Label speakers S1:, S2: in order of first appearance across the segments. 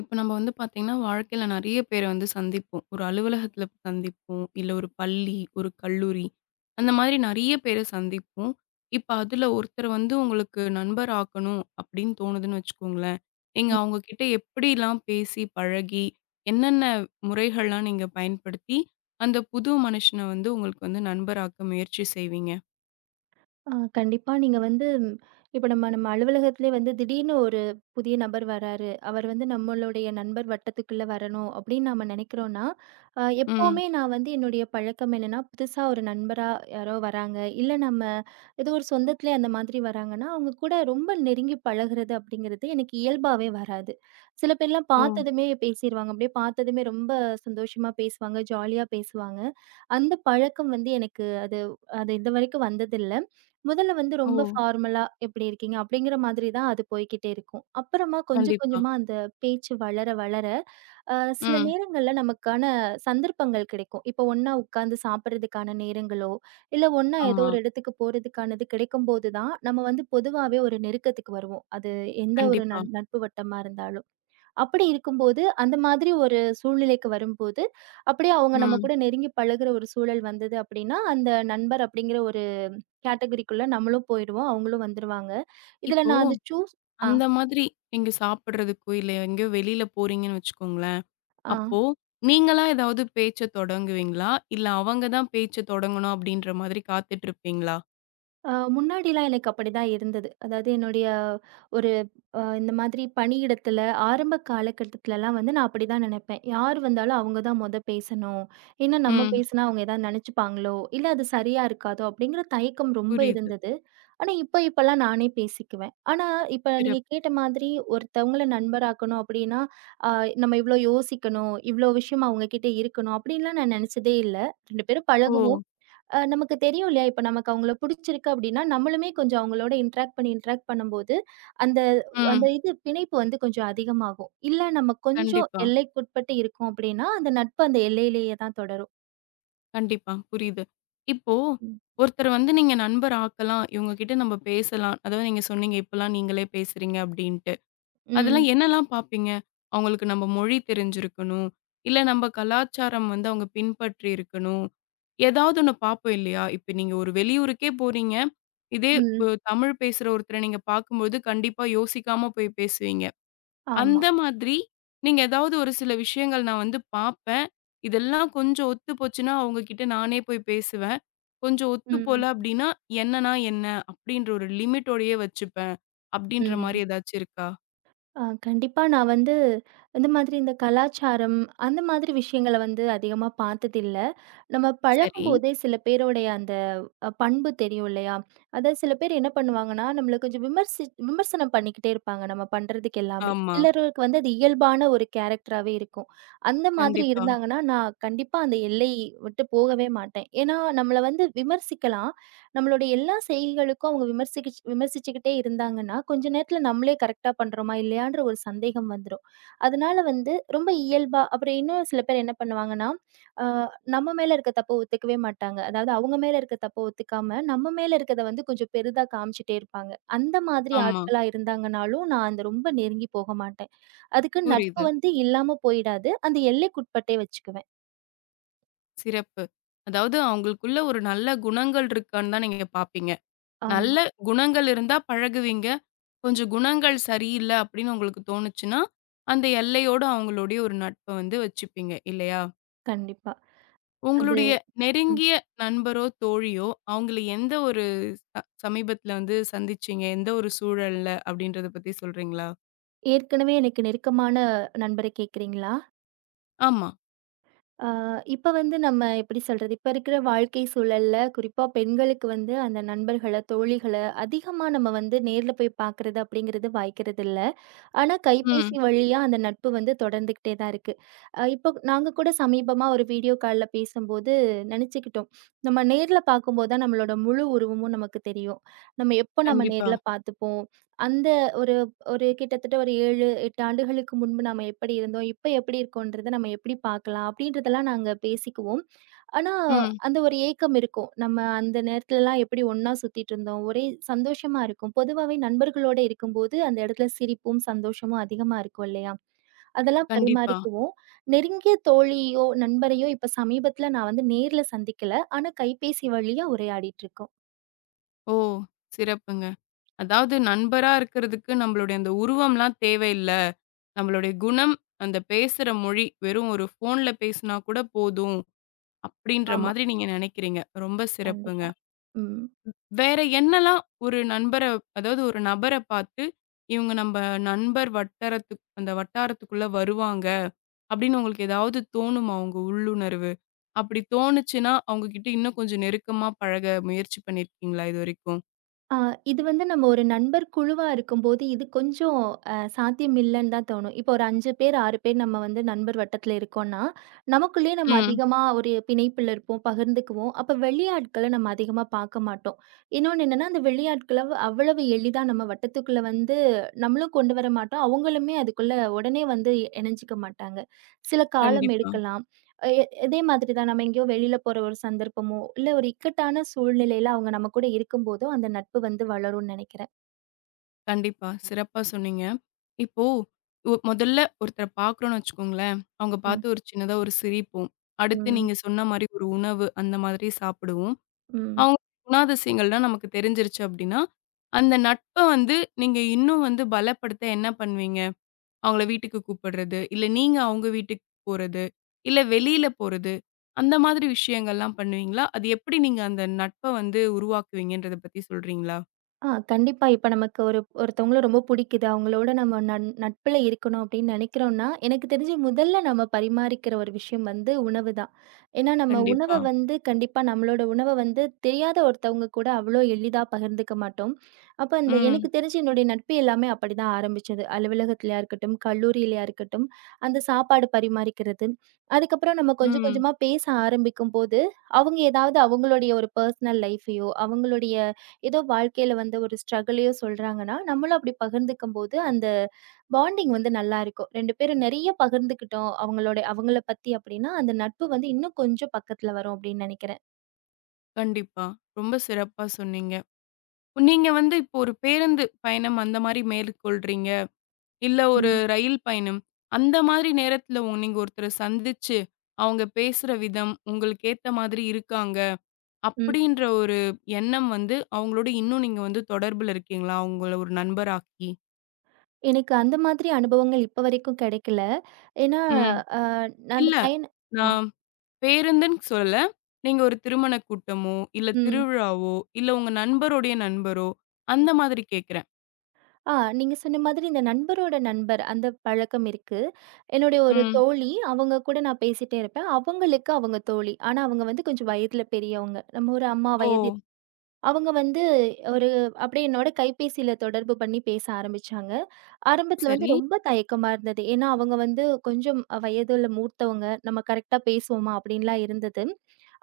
S1: இப்ப நம்ம வந்து பார்த்தீங்கன்னா, வாழ்க்கையில நெறைய பேர வந்து சந்திப்போம். ஒரு அலுவலகத்தில சந்திப்போம். இல்ல ஒரு பள்ளி, ஒரு கல்லூரி அந்த மாதிரி நெறைய பேர சந்திப்போம். இப்ப அதுல ஒருத்தர வந்து உங்களுக்கு நண்பர் ஆக்கணும் அப்படின்னு தோணுதுன்னு வச்சுக்கோங்களேன். நீங்க அவங்க கிட்ட எப்படிலாம் பேசி, பழகி, என்னென்ன முறைகள்லாம் நீங்க பயன்படுத்தி, அந்த புது மனுஷன வந்து உங்களுக்கு வந்து நண்பராக்க முயற்சி செய்வீங்க?
S2: ஆ கண்டிப்பா. நீங்க வந்து இப்ப நம்ம நம்ம அலுவலகத்திலே வந்து திடீர்னு ஒரு புதிய நபர் வராரு. அவர் வந்து நம்மளுடைய நண்பர் வட்டத்துக்குள்ள வரணும் அப்படின்னு நாம நெனைக்கிறோம்னா,
S1: ம்.
S2: எப்பவுமே நான் வந்து என்னுடைய பழக்கம் என்னன்னா, புதுசா ஒரு நண்பரா யாரோ வராங்க, இல்ல நம்ம ஏதோ ஒரு சொந்தத்திலே அந்த மாதிரி வராங்கன்னா, அவங்க கூட ரொம்ப நெருங்கி பழகுறது அப்படிங்கிறது எனக்கு இயல்பாவே வராது. சில பேர்லாம்
S1: ஓ!
S2: பார்த்ததுமே பேசிருவாங்க. அப்படியே பார்த்ததுமே ரொம்ப சந்தோஷமா பேசுவாங்க, ஜாலியா பேசுவாங்க. அந்த பழக்கம் வந்து எனக்கு அது அது இதுவரைக்கும் வந்ததில்ல. முதல்ல வந்து
S1: ஓ!
S2: ரொம்ப ஃபார்மலா எப்படி இருக்கீங்க? அப்படிங்கிற மாதிரி தான் அது போய்க்கிட்டே இருக்கும். அப்புறமா கொஞ்சம்
S1: கண்டிப்பா.
S2: கொஞ்சமா அந்த பேச்சு வளர வளர, அ சில
S1: ம்.
S2: நேரங்கள்ல நமக்கான சந்தர்ப்பங்கள் கிடைக்கும். இப்போ ஒண்ணா உட்கார்ந்து சாப்பிடுறதுக்கான நேரங்களோ, இல்ல ஒண்ணா ஏதோ
S1: ஆமா.
S2: ஒரு இடத்துக்கு போறதுக்கானது கிடைக்கும்போது தான், நம்ம வந்து பொதுவாவே ஒரு நெருக்கத்துக்கு வருவோம். அது எந்த ஒரு
S1: கண்டிப்பா.
S2: நட்பு வட்டமா இருந்தாலும். அப்படி இருக்கும்போது, அந்த மாதிரி ஒரு சூழ்நிலைக்கு வரும்போது, அப்படியே அவங்க நம்ம
S1: ம்.
S2: கூட நெருங்கி பழகுற ஒரு சூழல் வந்தது அப்படின்னா, அந்த நண்பர் அப்படிங்கிற கேட்டகரிக்குள்ள நம்மளும் போயிடுவோம். அவங்களும் வந்துருவாங்க. இதுல
S1: இப்போ
S2: நான் அத ஆ,
S1: அந்த மாதிரி நீங்க சாப்பிடுறதுக்கோ, இல்ல எங்கேயோ வெளியில போறீங்கன்னு வச்சுக்கோங்களேன்.
S2: ஆ.
S1: அப்போ நீங்களா ஏதாவது பேச்ச தொடங்குவீங்களா? இல்ல அவங்க தான் பேச்ச தொடங்கணும் அப்படின்ற மாதிரி காத்துட்டு இருப்பீங்களா?
S2: முன்னாடிலாம் எனக்கு அப்படிதான் இருந்தது. அதாவது என்னுடைய ஒரு இந்த மாதிரி பணியிடத்துல ஆரம்ப காலகட்டத்துலலாம் வந்து நான் அப்படிதான் நினைப்பேன். யார் வந்தாலும் அவங்க தான் மொத பேசணும். ஏன்னா நம்ம
S1: ம்.
S2: பேசினா அவங்க ஏதாவது நினைச்சுப்பாங்களோ, இல்ல அது சரியா இருக்காதோ அப்படிங்கிற தயக்கம் ரொம்ப
S1: புரியுது.
S2: இருந்தது. ஆனா இப்பலாம் நானே பேசிக்குவேன். ஆனா இப்ப நீங்க
S1: சிறப்பு.
S2: கேட்ட மாதிரி ஒருத்தவங்கள நண்பராக்கணும் அப்படின்னா, அ நம்ம இவ்ளோ யோசிக்கணும், இவ்ளோ விஷயம் அவங்க கிட்ட இருக்கணும் அப்படின்லாம் நான் நினைச்சதே இல்ல. 2 பேரும்
S1: ஓ!
S2: பழகுவோம். நமக்கு தெரியும் இல்லையா? இப்ப நமக்கு அவங்கள புடிச்சிருக்கு அப்டின்னா, நம்மளுமே கொஞ்சம் அவங்களோட இன்டராக்ட் பண்ணி இன்டராக்ட் பண்ணும்போது, அந்த அந்த
S1: ம்.
S2: இது பிணைப்பு வந்து கொஞ்சம் அதிகமாகும். இல்ல நம்ம கொஞ்சம்
S1: கண்டிப்பா,
S2: எல்லைக்குட்பட்டு இருக்கோம் அப்டின்னா, அந்த நட்பு அந்த எல்லையிலேயே தான் தொடரும்.
S1: கண்டிப்பா. புரியுது. இப்போ
S2: ம்.
S1: ஒருத்தர வந்து நீங்க நண்பர் ஆக்கலாம். இவங்க கிட்ட நம்ம பேசலாம். அதாவது நீங்க சொன்னீங்க, இப்பலாம் நீங்களே பேசுறீங்க அப்படின்ட்டு.
S2: ம்.
S1: அதெல்லாம் என்னலாம் பார்ப்பீங்க? அவங்களுக்கு நம்ம மொழி தெரிஞ்சிருக்கணும். இல்ல நம்ம கலாச்சாரம் வந்து அவங்க பின்பற்றி இருக்கணும். ஏதாவது ஒண்ணு பார்ப்போம் இல்லையா? இப்ப நீங்க ஒரு வெளியூருக்கே போறீங்க. இதே
S2: ம்.
S1: ஒ தமிழ் பேசுற ஒருத்தர நீங்க பார்க்கும்போது கண்டிப்பா யோசிக்காம போய் பேசுவீங்க.
S2: ஆமா.
S1: அந்த மாதிரி நீங்க ஏதாவது ஒரு சில விஷயங்கள் நான் வந்து பார்ப்பேன். இதெல்லாம் கொஞ்சம் ஒத்து போச்சுன்னா அவங்க கிட்ட நானே போய் பேசுவேன். கொஞ்சம் ஒத்து போல
S2: ம்.
S1: அப்டின்னா, என்னன்னா என்ன? அப்டின்ற ஒரு லிமிட்டோடயே வச்சுப்பேன். அப்டின்ற
S2: ம்.
S1: மாரி ஏதாச்சும் இருக்கா?
S2: ஆ கண்டிப்பா நான் வந்து இந்த மாதிரி இந்த கலாச்சாரம் அந்த மாதிரி விஷயங்கள வந்து அதிகமா பார்த்ததில்ல. நம்ம
S1: சரி.
S2: பழகும்போதே சில பேருடைய அந்த பண்பு தெரியும் இல்லையா? அதாவது சில பேர் என்ன பண்ணுவாங்கன்னா, நம்மள கொஞ்சம் விமர்சனம் பண்ணிக்கிட்டே இருப்பாங்க, நம்ம பண்றதுக்கு எல்லாமே.
S1: ஆமா.
S2: சிலருக்கு வந்து அது இயல்பான ஒரு கேரக்டராவே இருக்கும். அந்த மாதிரி
S1: கண்டிப்பா.
S2: இருந்தாங்கன்னா, நான் கண்டிப்பா அந்த எல்லை விட்டு போகவே மாட்டேன். ஏன்னா, நம்மள வந்து விமர்சிக்கலாம். நம்மளுடைய எல்லா செய்கைகளுக்கும் அவங்க விமர்சிச்சுக்கிட்டே இருந்தாங்கன்னா, கொஞ்ச நேரத்தில நம்மளே கரெக்ட்டா பண்றோமா? இல்லையான்ற ஒரு சந்தேகம் வந்துரும். அதனால வந்து ரொம்ப இயல்பா அப்புறம் இன்னும் சில பேர் என்ன பண்ணுவாங்கன்னா, அ நம்ம மேல இருக்க தப்ப ஒத்துக்கவே மாட்டாங்க. அதாவது அவங்க மேல இருக்க தப்ப ஒத்துக்காம, நம்ம மேல இருக்கத வந்து கொஞ்சம் பெரிதா காமிச்சுட்டே இருப்பாங்க. அந்த மாதிரி
S1: ஆமா.
S2: ஆட்களா இருந்தாங்கனாலும், நான் அந்த ரொம்ப நெருங்கி போக மாட்டேன். அதுக்கு நட்பு
S1: புரியுது.
S2: வந்து இல்லாம போயிடாது. அந்த எல்லைக்குட்பட்டே வச்சுக்குவேன்.
S1: சிறப்பு. அதாவது அவங்களுக்குள்ள ஒரு நல்ல குணங்கள் இருக்கான்னு தான் நீங்க பார்ப்பீங்க. நல்ல
S2: ஆமா,
S1: குணங்கள் இருந்தா பழகுவீங்க. கொஞ்சம் குணங்கள் சரியில்ல அப்படின்னு உங்களுக்கு தோணுச்சுன்னா, அந்த எல்லையோட அவங்களுடைய ஒரு நட்ப வந்து வச்சுப்பீங்க இல்லையா?
S2: கண்டிப்பா. அது
S1: உங்களுடைய
S2: ம்.
S1: நெருங்கிய நண்பரோ, தோழியோ அவங்கள எந்த ஒரு சமீபத்தில வந்து சந்திச்சீங்க? எந்த ஒரு சூழல்ல அப்படின்றத பத்தி சொல்றீங்களா?
S2: ஏற்கனவே எனக்கு நெருக்கமான நண்பர கேட்கிறீங்களா?
S1: ஆமா.
S2: ஆ இப்ப வந்து நம்ம எப்படி சொல்றது? இப்ப இருக்கிற வாழ்க்கை சூழல்ல, குறிப்பா பெண்களுக்கு வந்து அந்த நண்பர்கள, தோழிகள அதிகமா நம்ம வந்து நேர்ல போய் பார்க்கறது அப்படிங்கிறது வாய்க்கிறதில்ல. ஆனா, கைபேசி
S1: ம்.
S2: வழியா அந்த நட்பு வந்து தொடர்ந்துகிட்டே தான் இருக்கு. இப்போ நாங்க கூட சமீபமா ஒரு வீடியோ கால்ல பேசும்போது நெனச்சுக்கிட்டோம். நம்ம நேர்ல பார்க்கும்போது தான் நம்மளோட முழு உருவமும் நமக்கு தெரியும். நம்ம எப்போ நம்ம
S1: கண்டிப்பா.
S2: நேர்ல பார்த்துப்போம். அந்த ஒரு ஒரு கிட்டத்தட்ட ஒரு 7, 8 ஆண்டுகளுக்கு முன்பு நம்ம எப்படி இருந்தோம், இப்ப எப்படி இருக்கோன்றத நம்ம எப்படி பார்க்கலாம், அப்படின்றதெல்லாம் நாங்க பேசிக்குவோம். ஆனா
S1: ம்.
S2: அந்த ஒரு ஏக்கம் இருக்கும். நம்ம அந்த நேரத்துலலாம் எப்படி ஒண்ணா சுத்திட்டு இருந்தோம். ஒரே சந்தோஷமா இருக்கும். பொதுவாவே நண்பர்களோட இருக்கும்போது அந்த இடத்துல சிரிப்பும், சந்தோஷமும் அதிகமா இருக்கும் இல்லையா? அதெல்லாம்
S1: கண்டிப்பா.
S2: பரிமாறிக்குவோம். நெருங்கிய தோழியோ, நண்பரையோ இப்ப சமீபத்துல நான் வந்து நேர்ல சந்திக்கல. ஆனா கைபேசி வழியா உரையாடிட்டு இருக்கோம்.
S1: ஓ! சிறப்புங்க. அதாவது நண்பரா இருக்கிறதுக்கு நம்மளுடைய அந்த உருவம்லாம் தேவையில்ல. நம்மளுடைய குணம், அந்த பேசுற மொழி, வெறும் ஒரு ஃபோன்ல பேசினா கூட போதும். அப்படின்ற
S2: ஆமா,
S1: மாதிரி நீங்க நினைக்கிறீங்க. ரொம்ப சிறப்புங்க.
S2: கண்டிப்பா. ம்.
S1: வேற என்னலாம் ஒரு நண்பர அதாவது ஒரு நபர பார்த்து, இவங்க நம்ப நண்பர் வட்டாரத்துக் அந்த வட்டாரத்துக்குள்ள வருவாங்க, அப்படின்னு உங்களுக்கு ஏதாவது தோணுமா உங்க உள்ளுணர்வு? அப்படி தோணுச்சுன்னா, அவங்க கிட்ட இன்னும் கொஞ்சம் நெருக்கமா பழக முயற்சி பண்ணியிருக்கீங்களா இதுவரைக்கும்?
S2: ஆ, இது வந்து நம்ம ஒரு நண்பர் குழுவா இருக்கும்போது, இது கொஞ்சம் சாத்தியம் இல்லன்னு தான் தோணும். இப்போ ஒரு 5 பேர், 6 பேர் நம்ம வந்து நண்பர் வட்டத்துல இருக்கோம்ன்னா, நமக்குள்ளேயே நம்ம
S1: ம்.
S2: அதிகமா ஒரு பிணைப்பில இருப்போம், பகிர்ந்துக்குவோம். அப்ப வெளியாட்கள நம்ம அதிகமா பார்க்க மாட்டோம். இன்னொன்னு என்னன்னா, அந்த வெளியாட்கள அவ்வளவு எளிதா நம்ம வட்டத்துக்குள்ள வந்து நம்மளும் கொண்டு வர மாட்டோம். அவங்களுமே அதுக்குள்ள உடனே வந்து இணைஞ்சுக்க மாட்டாங்க. சில காலம்
S1: கண்டிப்பா.
S2: எடுக்கலாம். அ எ இதே மாதிரி தான் நம்ம எங்கேயோ வெளியில போற ஒரு சந்தர்ப்பமோ, இல்ல ஒரு இக்கட்டான சூழ்நிலையில அவங்க நம்ம கூட இருக்கும்போதோ, அந்த நட்பு வந்து வளரும்னு நெனைக்கிறேன்.
S1: கண்டிப்பா. சிறப்பா சொன்னீங்க. இப்போ ஒ முதல்ல ஒருத்தர பார்க்குறோம்னு வச்சுக்கோங்களேன், அவங்க
S2: ம்,
S1: பார்த்து ஒரு சின்னதா ஒரு சிரிப்போம். அடுத்து
S2: ம்,
S1: நீங்க சொன்ன மாரி ஒரு உணவு அந்த மாதிரி சாப்பிடுவோம்.
S2: ம்.
S1: அவங்க குணாதிசயங்கள்லாம் நமக்கு தெரிஞ்சிருச்சு அப்டின்னா, அந்த நட்ப வந்து நீங்க இன்னும் வந்து பலப்படுத்த என்ன பண்ணுவீங்க? அவங்கள வீட்டுக்கு கூப்பிடுறது, இல்ல நீங்க அவங்க வீட்டுக்கு போறது, இல்ல வெளியில போறது, அந்த மாதிரி விஷயங்கள்லாம் பண்ணுவீங்களா? அது எப்படி நீங்க அந்த நட்ப வந்து உருவாக்குவீங்கன்றத பத்தி சொல்றீங்களா?
S2: ஆ கண்டிப்பா. இப்ப நமக்கு ஒருத்தவங்கள ரொம்ப புடிக்குது. அவங்களோட நம்ம நட்புல இருக்கணும் அப்படின்னு நெனைக்கிறோம்னா, எனக்கு தெரிஞ்சு முதல்ல நம்ம பரிமாறிக்கிற ஒரு விஷயம் வந்து உணவு தான். ஏன்னா நம்ம உணவ
S1: கண்டிப்பா.
S2: வந்து கண்டிப்பா நம்மளோட உணவ வந்து தெரியாத ஒருத்தவங்க கூட அவ்வளோ எளிதா பகிர்ந்துக்க மாட்டோம். அப்ப அந்த
S1: ம்,
S2: எனக்கு தெரிஞ்சு என்னுடைய நட்பு எல்லாமே அப்படிதான் ஆரம்பிச்சது. அலுவலகத்திலயா இருக்கட்டும், கல்லூரியிலயா இருக்கட்டும், அந்த சாப்பாடு பரிமாறிக்கிறது. அதுக்கப்புறம் நம்ம கொஞ்சம்
S1: ம்.
S2: கொஞ்சமா பேச ஆரம்பிக்கும்போது, அவங்க ஏதாவது அவங்களுடைய ஒரு பர்சனல் லைஃபையோ, அவங்களுடைய ஏதோ வாழ்க்கையில வந்த ஒரு ஸ்ட்ரகிளையோ சொல்றாங்கன்னா, நம்மளும் அப்படி பகிர்ந்துக்கும்போது, அந்த பாண்டிங் வந்து நல்லாருக்கும். 2 பேரும் நெறைய பகிர்ந்துக்கிட்டோம், அவங்களோட அவங்கள பத்தி அப்படின்னா, அந்த நட்பு வந்து இன்னும் கொஞ்சம் பக்கத்துல வரும் அப்படின்னு நெனைக்கிறேன்.
S1: கண்டிப்பா. ரொம்ப சிறப்பா சொன்னீங்க. நீங்க வந்து இப்போ ஒரு பேருந்து பயணம் அந்த மாரி மேற்கொள்றீங்க. இல்ல ஒரு
S2: ம்.
S1: ரயில் பயணம். அந்த மாதிரி நேரத்துல நீங்க ஒருத்தர சந்திச்சு, அவங்க பேசுற விதம் உங்களுக்கு ஏத்த மாதிரி இருக்காங்க.
S2: ம்.
S1: அப்படின்ற ஒரு எண்ணம் வந்து அவங்களோட இன்னும் நீங்க வந்து தொடர்புல இருக்கீங்களா? அவங்கள ஒரு நண்பராக்கி?
S2: எனக்கு அந்த மாதிரி அனுபவங்கள் இப்ப வரைக்கும் கெடைக்கல. ஏன்னா,
S1: ம்.
S2: அ நான் அந்த
S1: இல்ல.
S2: பையன ஆ.
S1: நான் பேருந்துன்னு சொல்லல. நீங்க ஒரு திருமண கூட்டமோ, இல்ல
S2: ம்.
S1: திருவிழாவோ, இல்ல உங்க நண்பருடைய நண்பரோ, அந்த மாதிரி கேட்கிறேன்.
S2: ஆ நீங்க சொன்ன மாதிரி இந்த நண்பரோட நண்பர் அந்த பழக்கம் இருக்கு. என்னுடைய ஒரு
S1: ம்.
S2: தோழி, அவங்க கூட நான் பேசிட்டே இருப்பேன். அவங்களுக்கு அவங்க தோழி. ஆனா அவங்க வந்து கொஞ்சம் வயதுல பெரியவங்க. நம்ம ஒரு அம்மா
S1: ஓ!
S2: வயது அவங்க வந்து ஒரு அப்படியே என்னோட கைபேசியில தொடர்பு பண்ணி பேச ஆரம்பிச்சாங்க. ஆரம்பத்துல வந்து
S1: சரி.
S2: ரொம்ப தயக்கமா இருந்தது. ஏன்னா, அவங்க வந்து கொஞ்சம் வயதுல மூத்தவங்க. நம்ம கரெக்ட்டா பேசுவோமா? அப்படின்லாம் இருந்தது.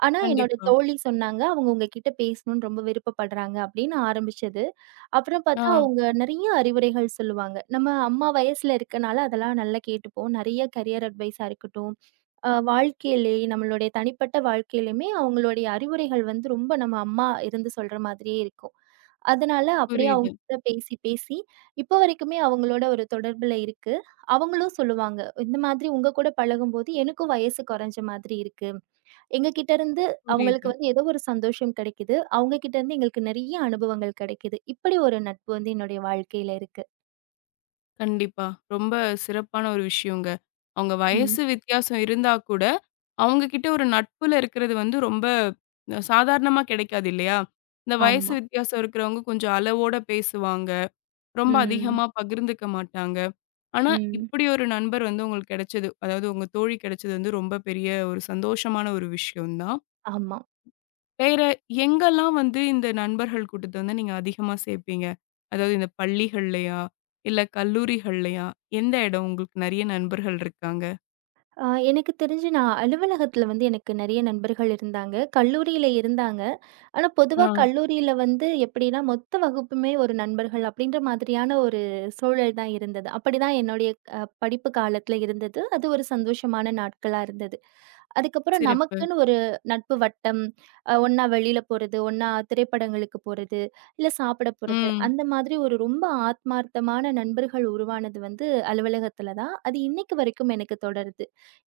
S2: ஆனா, என்னோட
S1: கண்டிப்பா.
S2: தோழி சொன்னாங்க, அவங்க உங்ககிட்ட பேசணும்னு ரொம்ப விருப்பப்படுறாங்க அப்படின்னு ஆரம்பிச்சது. அப்புறம்
S1: ஆ
S2: பார்த்தா அவங்க நெறைய அறிவுரைகள் சொல்லுவாங்க. நம்ம அம்மா வயசுல இருக்கனால அதெல்லாம் நல்லா கேட்டுப்போம். நெறைய கரியர் அட்வைஸா இருக்கட்டும், வாழ்க்கையிலேயே நம்மளுடைய தனிப்பட்ட வாழ்க்கையிலுமே அவங்களுடைய அறிவுரைகள் வந்து ரொம்ப நம்ம அம்மா இருந்து சொல்ற மாதிரியே இருக்கும். அதனால அப்படியே
S1: புரியுது,
S2: அவங்ககிட்ட பேசி, பேசி இப்போ வரைக்குமே அவங்களோட ஒரு தொடர்புல இருக்கு. அவங்களும் சொல்லுவாங்க, "இந்த மாதிரி உங்க கூட பழகும்போது எனக்கும் வயசு குறைஞ்ச மாதிரி இருக்கு. எங்ககிட்ட இருந்து அவங்களுக்கு
S1: புரியுது.
S2: வந்து ஏதோ ஒரு சந்தோஷம் கிடைக்குது. அவங்க கிட்ட இருந்து எங்களுக்கு நிறைய அனுபவங்கள் கிடைக்குது." இப்படி ஒரு நட்பு வந்து என்னுடைய வாழ்க்கையில இருக்கு.
S1: கண்டிப்பா. ரொம்ப சிறப்பான ஒரு விஷயங்க. அவங்க
S2: ம்.
S1: வயசு வித்தியாசம் இருந்தா கூட, அவங்க கிட்ட ஒரு நட்புல இருக்கிறது வந்து ரொம்ப சாதாரணமா கெடைக்காது இல்லையா? இந்த வயசு
S2: ஆமா.
S1: வித்தியாசம் இருக்கிறவங்க கொஞ்சம் அளவோட பேசுவாங்க. ரொம்ப
S2: ம்.
S1: அதிகமா பகிர்ந்துக்க மாட்டாங்க. ஆனா,
S2: ம்.
S1: இப்படி ஒரு நண்பர் வந்து உங்களுக்கு கெடைச்சது. அதாவது உங்க தோழி கெடைச்சது வந்து ரொம்ப பெரிய ஒரு சந்தோஷமான ஒரு விஷயம் தான்.
S2: ஆமா.
S1: வேற எங்கெல்லாம் வந்து இந்த நண்பர்கள் கூட்டத்த வந்து நீங்க அதிகமா சேர்ப்பீங்க? அதாவது இந்த பள்ளிகள்லயா? இல்ல கல்லூரிகள்லயா? எந்த இடம் உங்களுக்கு நெறைய நண்பர்கள் இருக்காங்க?
S2: ஆ எனக்கு தெரிஞ்சு நான் அலுவலகத்தில வந்து எனக்கு நெறைய நண்பர்கள் இருந்தாங்க. கல்லூரியில இருந்தாங்க. ஆனா பொதுவா
S1: ஆ,
S2: கல்லூரியில வந்து எப்படின்னா, மொத்த வகுப்புமே ஒரு நண்பர்கள் அப்படின்ற மாதிரியான ஒரு சூழல் தான் இருந்தது. அப்படிதான் என்னுடைய படிப்பு காலத்துல இருந்தது. அது ஒரு சந்தோஷமான நாட்களா இருந்தது. அதுக்கப்புறம்
S1: சிறப்பு.
S2: நமக்குன்னு ஒரு நட்பு வட்டம், ஒண்ணா வெளியில போறது, ஒண்ணா திரைப்படங்களுக்கு போறது, இல்ல சாப்பிட போறது,
S1: ம்.
S2: அந்த மாதிரி ஒரு ரொம்ப ஆத்மார்த்தமான நண்பர்கள் உருவானது வந்து அலுவலகத்துல தான். அது இன்னைக்கு வரைக்கும் எனக்கு தொடருது.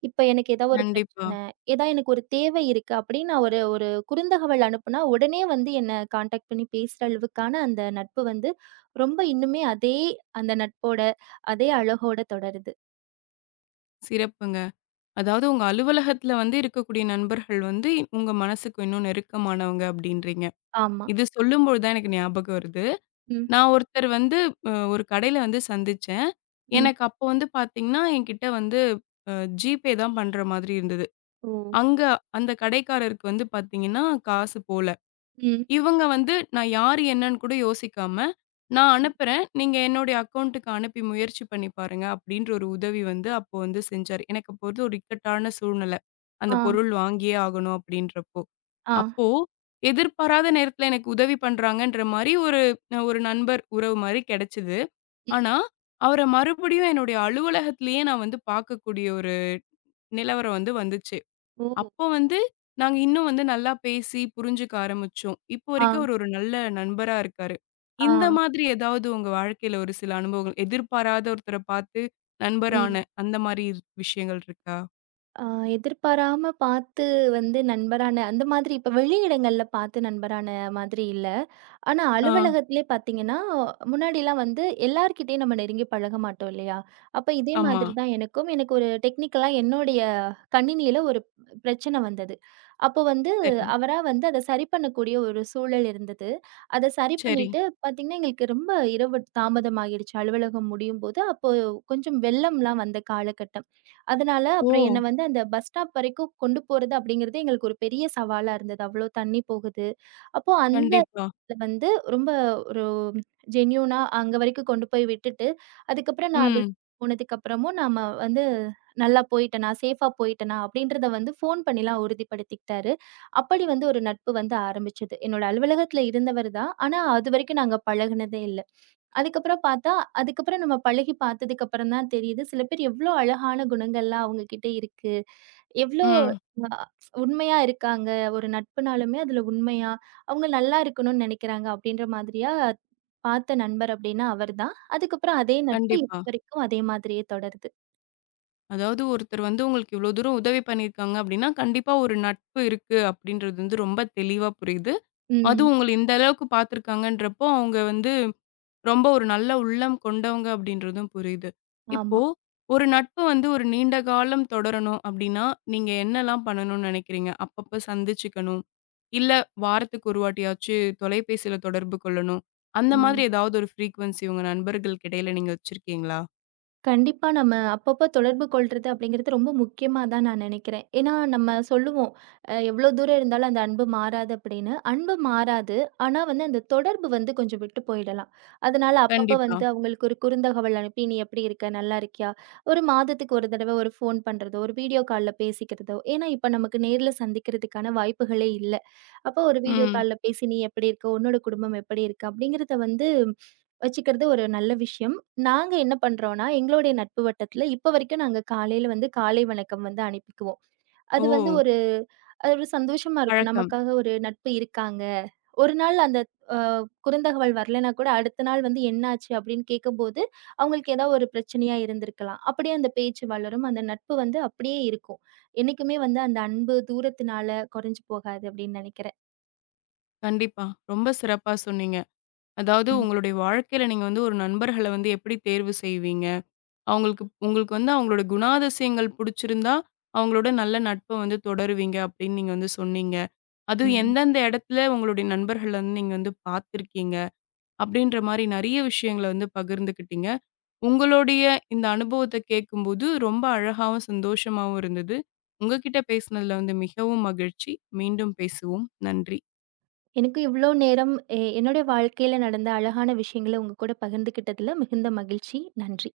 S2: இப்ப எனக்கு ஏதாவது ஒரு
S1: கண்டிப்பா.
S2: பிரச்சனை எனக்கு ஒரு தேவை இருக்கு அப்படின்னு நான் ஒரு ஒரு குறுந்தகவல் அனுப்புனா, உடனே வந்து என்ன கான்டாக்ட் பண்ணி பேசுற அளவுக்கான அந்த நட்பு வந்து ரொம்ப இன்னுமே அதே அந்த நட்போட, அதே அழகோட தொடருது.
S1: சிறப்புங்க. அதாவது உங்க அலுவலகத்துல வந்து இருக்கக்கூடிய நண்பர்கள் வந்து உங்க மனசுக்கு இன்னும் நெருக்கமானவங்க அப்டின்றீங்க.
S2: ஆமா.
S1: இது சொல்லும்பொழுது தான் எனக்கு ஞாபகம் வருது.
S2: ம்,
S1: நான் ஒருத்தர் வந்து ஒரு கடையில வந்து சந்திச்சேன்.
S2: ம்.
S1: எனக்கு அப்போ வந்து பார்த்தீங்கன்னா, என்கிட்ட வந்து அ ஜிபே தான் பண்ற மாதிரி இருந்தது.
S2: ஓ!
S1: அங்க அந்த கடைக்காரருக்கு வந்து பார்த்தீங்கன்னா, காசு போல.
S2: ம்.
S1: இவங்க வந்து நான் யாரு என்னன்னு கூட யோசிக்காம, "நான்
S2: ம்.
S1: அனுப்புறேன். நீங்க என்னுடைய அக்கவுண்ட்டுக்கு அனுப்பி முயற்சி பண்ணி பாருங்க" அப்படின்ற ஒரு உதவி வந்து அப்போ வந்து செஞ்சாரு. எனக்கு அப்போது ஒரு இக்கட்டான சூழ்நிலை. அந்த
S2: ஆ,
S1: பொருள் வாங்கியே ஆகணும் அப்படின்றப்போ.
S2: ஆ.
S1: அப்போ எதிர்பாராத நேரத்தில எனக்கு உதவி பண்றாங்கன்ற மாரி ஒரு ஒரு நண்பர் உறவு மாரி கெடைச்சது.
S2: ம்.
S1: ஆனா, அவர மறுபடியும் என்னுடைய அலுவலகத்திலேயே நான் வந்து பார்க்கக்கூடிய ஒரு நிலவரம் வந்து வந்துச்சு.
S2: ஓ!
S1: அப்போ வந்து, நாங்க இன்னும் வந்து நல்லா பேசி, புரிஞ்சுக்க ஆரம்பிச்சோம். இப்போ
S2: ஆ,
S1: வரைக்கும் அவரு ஒரு நல்ல நண்பரா இருக்காரு.
S2: ஆ.
S1: இந்த மாதிரி ஏதாவது உங்க வாழ்க்கையில ஒரு சில அனுபவங்கள், எதிர்பாராத ஒருத்தர பார்த்து
S2: ம்.
S1: நண்பரான, அந்த மாரி விஷயங்கள் இருக்கா?
S2: ஆ எதிர்பாராம பார்த்து வந்து நண்பரான அந்த மாதிரி இப்ப வெளி இடங்கள்ல பார்த்து நண்பரான மாதிரி இல்ல. ஆனா
S1: ஆ,
S2: அலுவலகத்திலே பார்த்தீங்கன்னா, முன்னாடிலாம் வந்து எல்லார்கிட்டயும் நம்ம நெருங்கி பழக மாட்டோம் இல்லையா? அப்ப இதே
S1: ஆமா.
S2: மாதிரி தான் எனக்கும். எனக்கு ஒரு டெக்னிக்கலா என்னுடைய கணினியில ஒரு பிரச்சனை வந்தது. அப்போ வந்து
S1: சரி,
S2: அவரா வந்து அத சரி பண்ணக்கூடிய ஒரு சூழல் இருந்தது. அத சரி
S1: சரி.
S2: பண்ணிட்டு பார்த்தீங்கன்னா, எங்களுக்கு ரொம்ப இரவு தாமதமாகிடுச்சு அலுவலகம் முடியும்போது. அப்போ கொஞ்சம் வெள்ளம்லாம் வந்த காலகட்டம். அதனால
S1: ஓ!
S2: அப்புறம் என்ன வந்து அந்த பஸ் ஸ்டாப் வரைக்கும் கொண்டு போறது அப்படிங்கிறது எங்களுக்கு ஒரு பெரிய சவாலா இருந்தது. அவ்ளோ தண்ணி போகுது. அப்போ அந்த
S1: கண்டிப்பா.
S2: இடத்துல வந்து ரொம்ப ஒரு ஜென்யூனா அங்க வரைக்கும் கொண்டு போய் விட்டுட்டு, அதுக்கப்புறம் நான் விட்டு
S1: ம்,
S2: போனதுக்கப்புறமும் நாம வந்து நல்லா போயிட்டனா, சேஃபா போயிட்டனா அப்படின்றத வந்து ஃபோன் பண்ணிலாம் உறுதிப்படுத்திக்கிட்டாரு. அப்படி வந்து ஒரு நட்பு வந்து ஆரம்பிச்சது. என்னோட அலுவலகத்துல இருந்தவர் தான். ஆனா அதுவரைக்கும் நாங்க பழகுனதே இல்ல. அதுக்கப்புறம் பார்த்தா, அதுக்கப்புறம் நம்ம பழகி பார்த்ததுக்கப்புறம் தான் தெரியுது, சில பேர் எவ்ளோ அழகான குணங்கள்லாம் அவங்க கிட்ட இருக்கு. எவ்ளோ
S1: ம்.
S2: அ உண்மையா இருக்காங்க. ஒரு நட்புனாலுமே அதுல உண்மையா, அவங்க நல்லா இருக்கணும்னு நெனைக்கிறாங்க அப்படின்ற மாதிரியா பார்த்த நண்பர் அப்படின்னா அவர் தான். அதுக்கப்புறம் அதே நட்பு இப்ப
S1: கண்டிப்பா.
S2: வரைக்கும் அதே மாதிரியே தொடருது.
S1: அதாவது ஒருத்தர் வந்து உங்களுக்கு இவ்ளோ தூரம் உதவி பண்ணியிருக்காங்க அப்டின்னா, கண்டிப்பா ஒரு நட்பு இருக்கு அப்டின்றது வந்து ரொம்ப தெளிவா புரியுது.
S2: ம்.
S1: அதுவும் உங்கள இந்த அளவுக்கு பார்த்துருக்காங்கன்றப்போ, அவங்க வந்து ரொம்ப ஒரு நல்ல உள்ளம் கொண்டவங்க அப்படின்றதும் புரியுது. இப்போ
S2: ஆமா.
S1: ஒரு நட்பு வந்து ஒரு நீண்ட காலம் தொடரணும் அப்படின்னா, நீங்க என்னலாம் பண்ணணும்னு நினைக்கிறீங்க? அப்பப்ப சந்திச்சுக்கணும், இல்ல வாரத்துக்கு ஒரு வாட்டியாச்சு தொலைபேசியில தொடர்பு கொள்ளணும். அந்த மாதிரி
S2: ம்.
S1: ஏதாவது ஒரு ஃப்ரீக்வன்சி உங்க நண்பர்களுக்கு இடையில நீங்க வச்சிருக்கீங்களா?
S2: கண்டிப்பா நம்ம அப்பப்போ தொடர்பு கொள்றது அப்படிங்கிறது ரொம்ப முக்கியமா தான் நான் நினைக்கிறேன். ஏன்னா நம்ம சொல்லுவோம், எவ்ளோ தூரம் இருந்தாலும் அந்த அன்பு மாறாது அப்படின்னு. அன்பு மாறாது. ஆனா வந்து அந்த தொடர்பு வந்து கொஞ்சம் விட்டு போயிடலாம். அதனால அப்பப்ப
S1: கண்டிப்பா.
S2: வந்து அவங்களுக்கு ஒரு குறுந்தகவல் அனுப்பி, "நீ எப்படி இருக்க? நல்லா இருக்கியா?" ஒரு மாதத்துக்கு ஒரு தடவ ஒரு ஃபோன் பண்றதோ, ஒரு வீடியோ கால்ல பேசிக்கிறதோ, ஏன்னா இப்ப நமக்கு நேர்ல சந்திக்கிறதுக்கான வாய்ப்புகளே இல்ல. அப்போ ஒரு வீடியோ
S1: ம்.
S2: கால்ல பேசி, "நீ எப்படி இருக்க? உன்னோட குடும்பம் எப்படி இருக்கு?" அப்படிங்கிறத வந்து வச்சுக்கிறது ஒரு நல்ல விஷயம். நாங்க என்ன பண்றோம்னா, எங்களுடைய நட்பு வட்டத்துல இப்ப வரைக்கும் நாங்க காலையில வந்து காலை வணக்கம் வந்து அனுப்பிக்குவோம்.
S1: ஓ!
S2: அது வந்து ஒரு அது ஒரு சந்தோஷமா இருக்கும்.
S1: பழக்கம்.
S2: நமக்காக ஒரு நட்பு இருக்காங்க. ஒரு நாள் அந்த அ குறுந்தகவல் வரலைன்னா கூட, அடுத்த நாள் வந்து என்னாச்சு அப்படின்னு கேட்கும்போது, அவங்களுக்கு ஏதாவது ஒரு பிரச்சனையா இருந்திருக்கலாம். அப்படியே அந்த பேச்சு வளரும். அந்த நட்பு வந்து அப்படியே இருக்கும். என்னைக்குமே வந்து அந்த அன்பு தூரத்தினால குறைஞ்சு போகாது அப்படின்னு நினைக்கிறேன்.
S1: கண்டிப்பா. ரொம்ப சிறப்பா சொன்னீங்க. அதாவது உங்களுடைய வாழ்க்கையில நீங்க வந்து ஒரு நண்பர்கள வந்து எப்படி தேர்வு செய்வீங்க? அவங்களுக்கு உங்களுக்கு வந்து அவங்களோட குணாதிசயங்கள் புடிச்சிருந்தா, அவங்களோட நல்ல நட்ப வந்து தொடருவீங்க அப்படின்னு நீங்க வந்து சொன்னீங்க. அதுவும்
S2: ம்.
S1: எந்தெந்த இடத்துல உங்களுடைய நண்பர்கள வந்து நீங்க வந்து பார்த்துருக்கீங்க, அப்படின்ற மாரி நெறைய விஷயங்கள வந்து பகிர்ந்துக்கிட்டீங்க. உங்களுடைய இந்த அனுபவத்த கேட்கும்போது ரொம்ப அழகாவும், சந்தோஷமாவும் இருந்தது. உங்க கிட்ட பேசினதுல வந்து மிகவும் மகிழ்ச்சி. மீண்டும் பேசுவோம். நன்றி.
S2: எனக்கும் இவ்ளோ நேரம் என்னுடைய வாழ்க்கையில நடந்த அழகான விஷயங்கள உங்க கூட பகிர்ந்துக்கிட்டதுல மிகுந்த மகிழ்ச்சி. நன்றி.